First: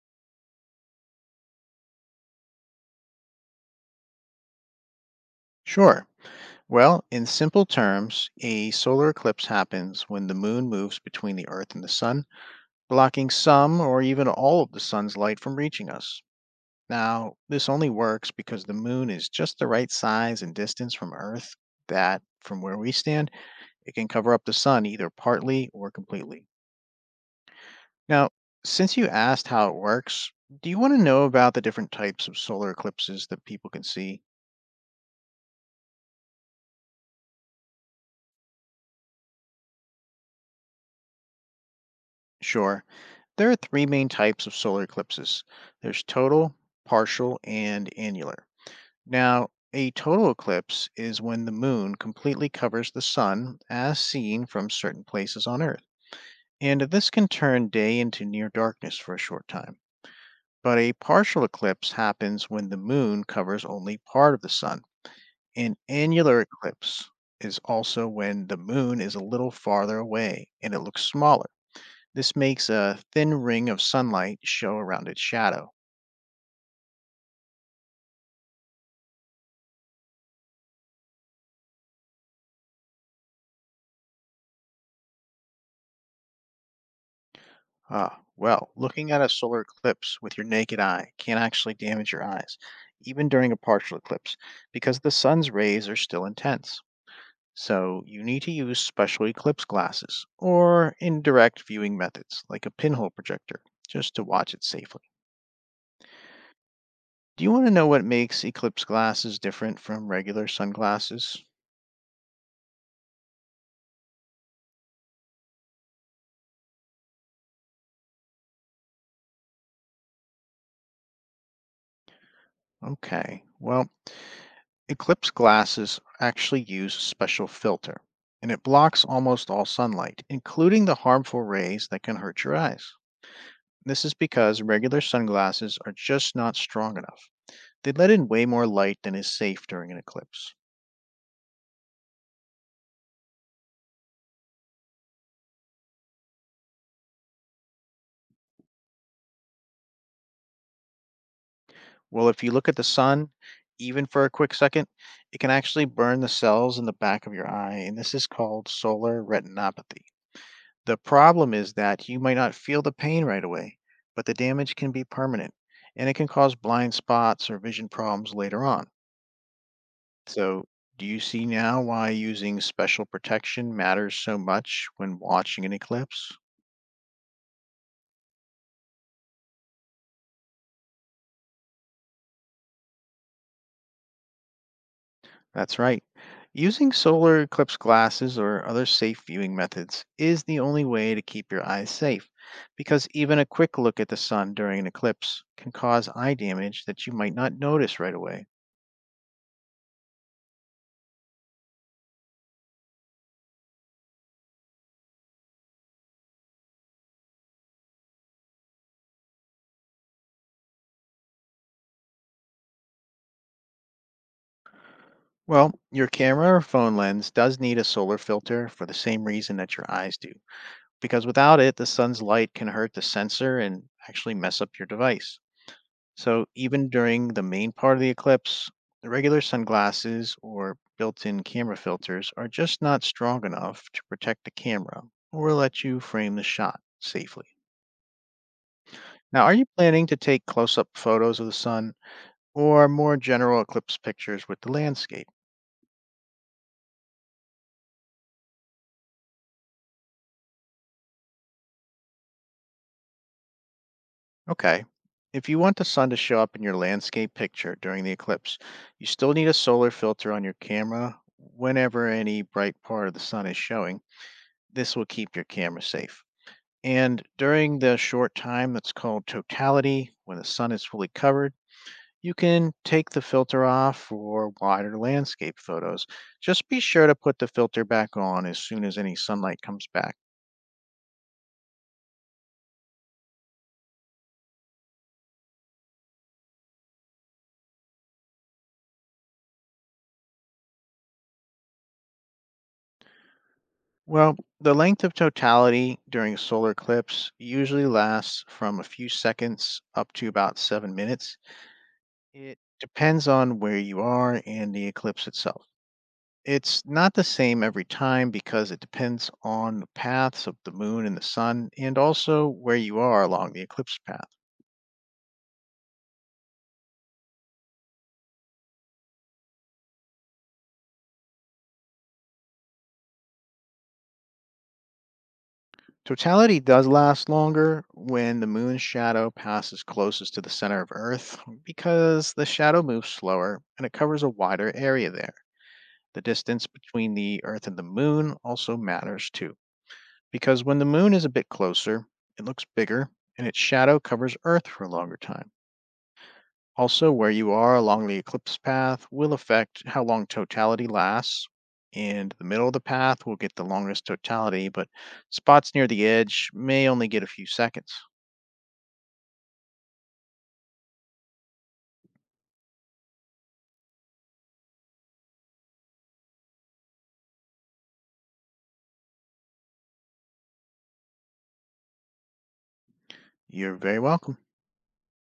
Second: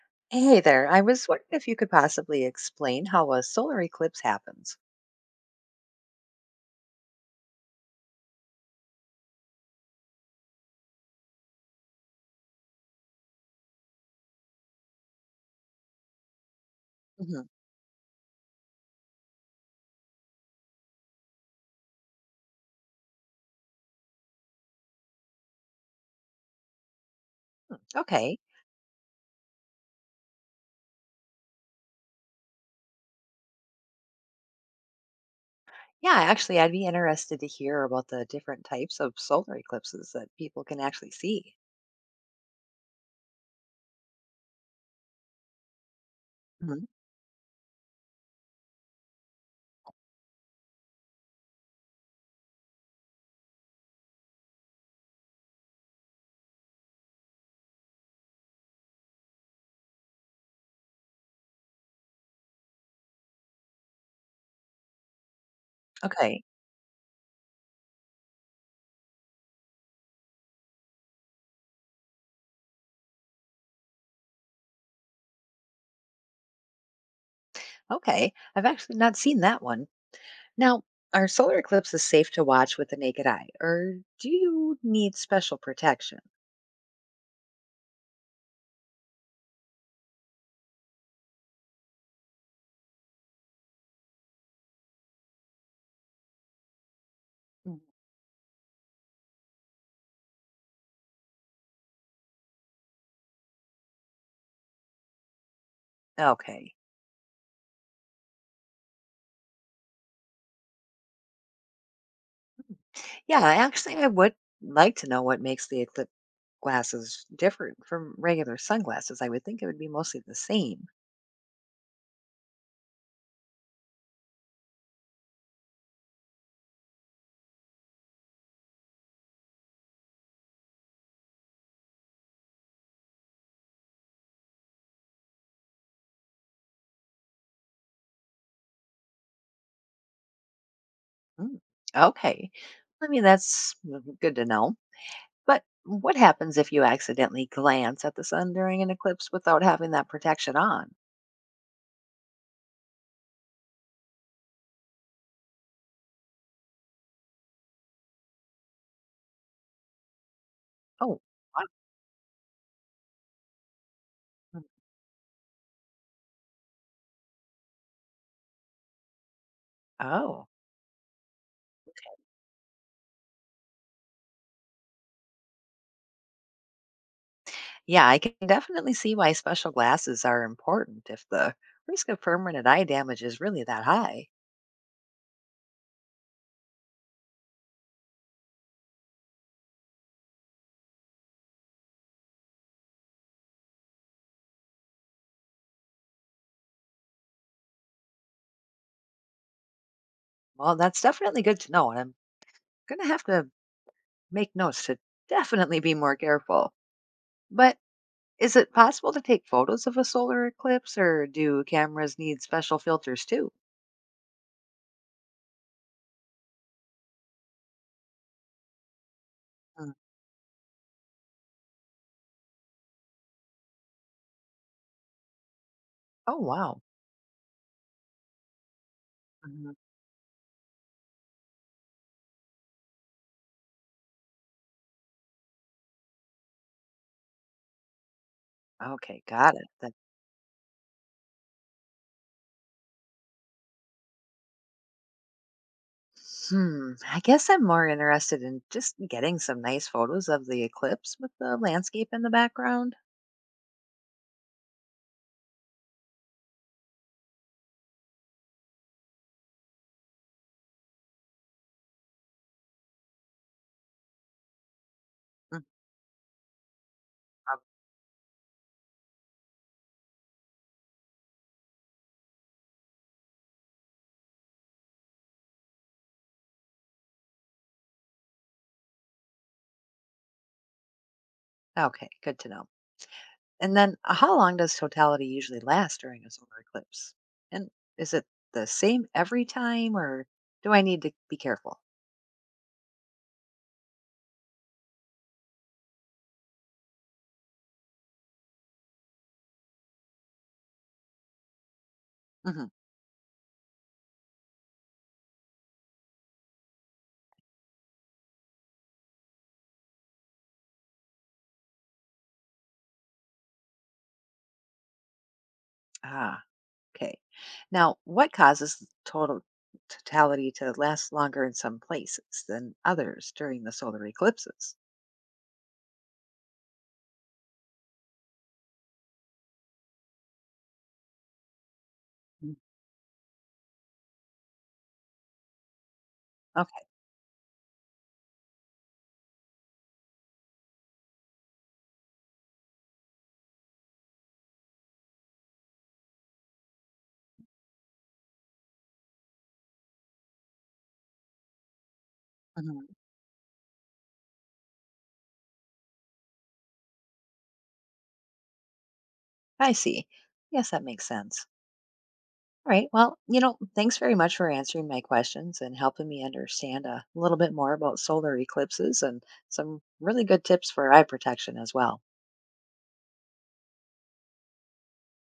Hey there, I was wondering if you could possibly explain how a solar eclipse happens. Sure. Well, in simple terms, a solar eclipse happens when the moon moves between the Earth and the sun, blocking some or even all of the sun's light from reaching us. Now, Hmm. this only works because the moon is just the right size and distance from Earth that, from where we stand, it can cover up the sun either partly or completely. Now, Okay. since you asked how it works, do you want to know about the different types of solar eclipses that people can see? Yeah, actually, I'd be interested to hear about the different types of solar eclipses that people can actually see. Sure. There are three main types of solar eclipses: there's total, Hmm. partial, and annular. Now, a total eclipse is when the moon completely covers the sun as seen from certain places on Earth. And this can turn day into near darkness for a short time. But a partial eclipse happens when the moon covers only part of the sun. An annular Okay. eclipse is also when the moon is a little farther away and it looks smaller. This makes a thin ring of sunlight show around its shadow. Okay, I've actually not seen that one. Now, are solar eclipses safe to watch with the naked eye, or do you need special protection? Ah, well, looking at a solar eclipse with your naked eye can actually damage your eyes, even during a partial eclipse, because the sun's rays are still intense. Mm. So you need to use special eclipse glasses or indirect viewing methods like a pinhole projector just to watch it safely. Okay. Do you want to know what makes eclipse glasses different from regular sunglasses? Yeah, actually I would like to know what makes the eclipse glasses different from regular sunglasses. I would think it would be mostly the same. Okay, well, eclipse glasses actually use a special filter, and it blocks almost all sunlight, including the harmful rays that can hurt your eyes. This is because regular sunglasses are just not strong enough. They let in way more light than is safe during an eclipse. Mm, okay. I mean, that's good to know. But what happens if you accidentally glance at the sun during an eclipse without having that protection on? Well, if you look at the sun, even for a quick second, it can actually burn the cells in the back of your eye, and this is called solar retinopathy. The Oh, problem wow. is that you might not feel the pain right away, but the Mm, damage can be permanent and it can cause blind spots or vision problems later on. oh. So, do you see now why using special protection matters so much when watching an eclipse? Yeah, I can definitely see why special glasses are important if the risk of permanent eye damage is really that high. That's right. Using solar eclipse glasses or other safe viewing methods is the only way to keep your eyes safe, because even a quick look at the sun during an eclipse can cause eye damage that you might not notice right away. Well, that's definitely good to know. And I'm going to have to make notes to definitely be more careful. But is it possible to take photos of a solar eclipse or do cameras need special filters too? Well, your camera or phone lens does need a solar filter for the same reason that your Mm. eyes do, because without it, the sun's light can hurt the sensor and actually mess up your device. Oh, So, wow. even during the main part of the eclipse, the regular Mhm. sunglasses or built in camera filters are just not strong enough to protect the camera or let you frame the shot safely. Okay, Now, are got it. you planning to take close up photos of the sun, or more general eclipse pictures with the landscape? Hmm, I guess I'm more interested in just getting some nice photos of the eclipse with the landscape in the background. Okay. If you want the sun to show up in your landscape picture during the eclipse, you still need a solar filter on your camera whenever any bright part of the sun is showing. This will keep your Mm. camera safe. And prob- during the short time that's called totality, when the sun is fully covered, you can take the filter off for wider landscape photos. Just be sure to put the filter back on as soon as any sunlight comes back. Okay, good to know. And then how long does totality usually last during a solar eclipse? And is it the same every time or do I need to be careful? Well, the length of totality during solar eclipse usually lasts from a few seconds up to about 7 minutes. It Mhm. depends on where you are and the eclipse itself. It's not the same every time, because it depends on the paths of the moon and the sun, and also where you are along the eclipse path. Ah, okay. Now, what causes totality to last longer in some places than others during the solar eclipses? Totality does last longer when the moon's shadow passes closest to the center of Earth, because the Mm. shadow moves slower and it covers a wider area there. The distance Okay. between the Earth and the moon also matters too, because when the moon is a bit closer, it looks bigger and its shadow covers Earth for a longer time. Also, where you are along the eclipse path will affect how long totality lasts, and the middle of Mhm. the path will get the longest totality, but spots near the edge may only get a few seconds. I see. Yes, that makes sense. All right. Well, thanks very much for answering my questions and helping me understand a little bit more about solar eclipses and some really good tips for eye protection as well. You're very welcome.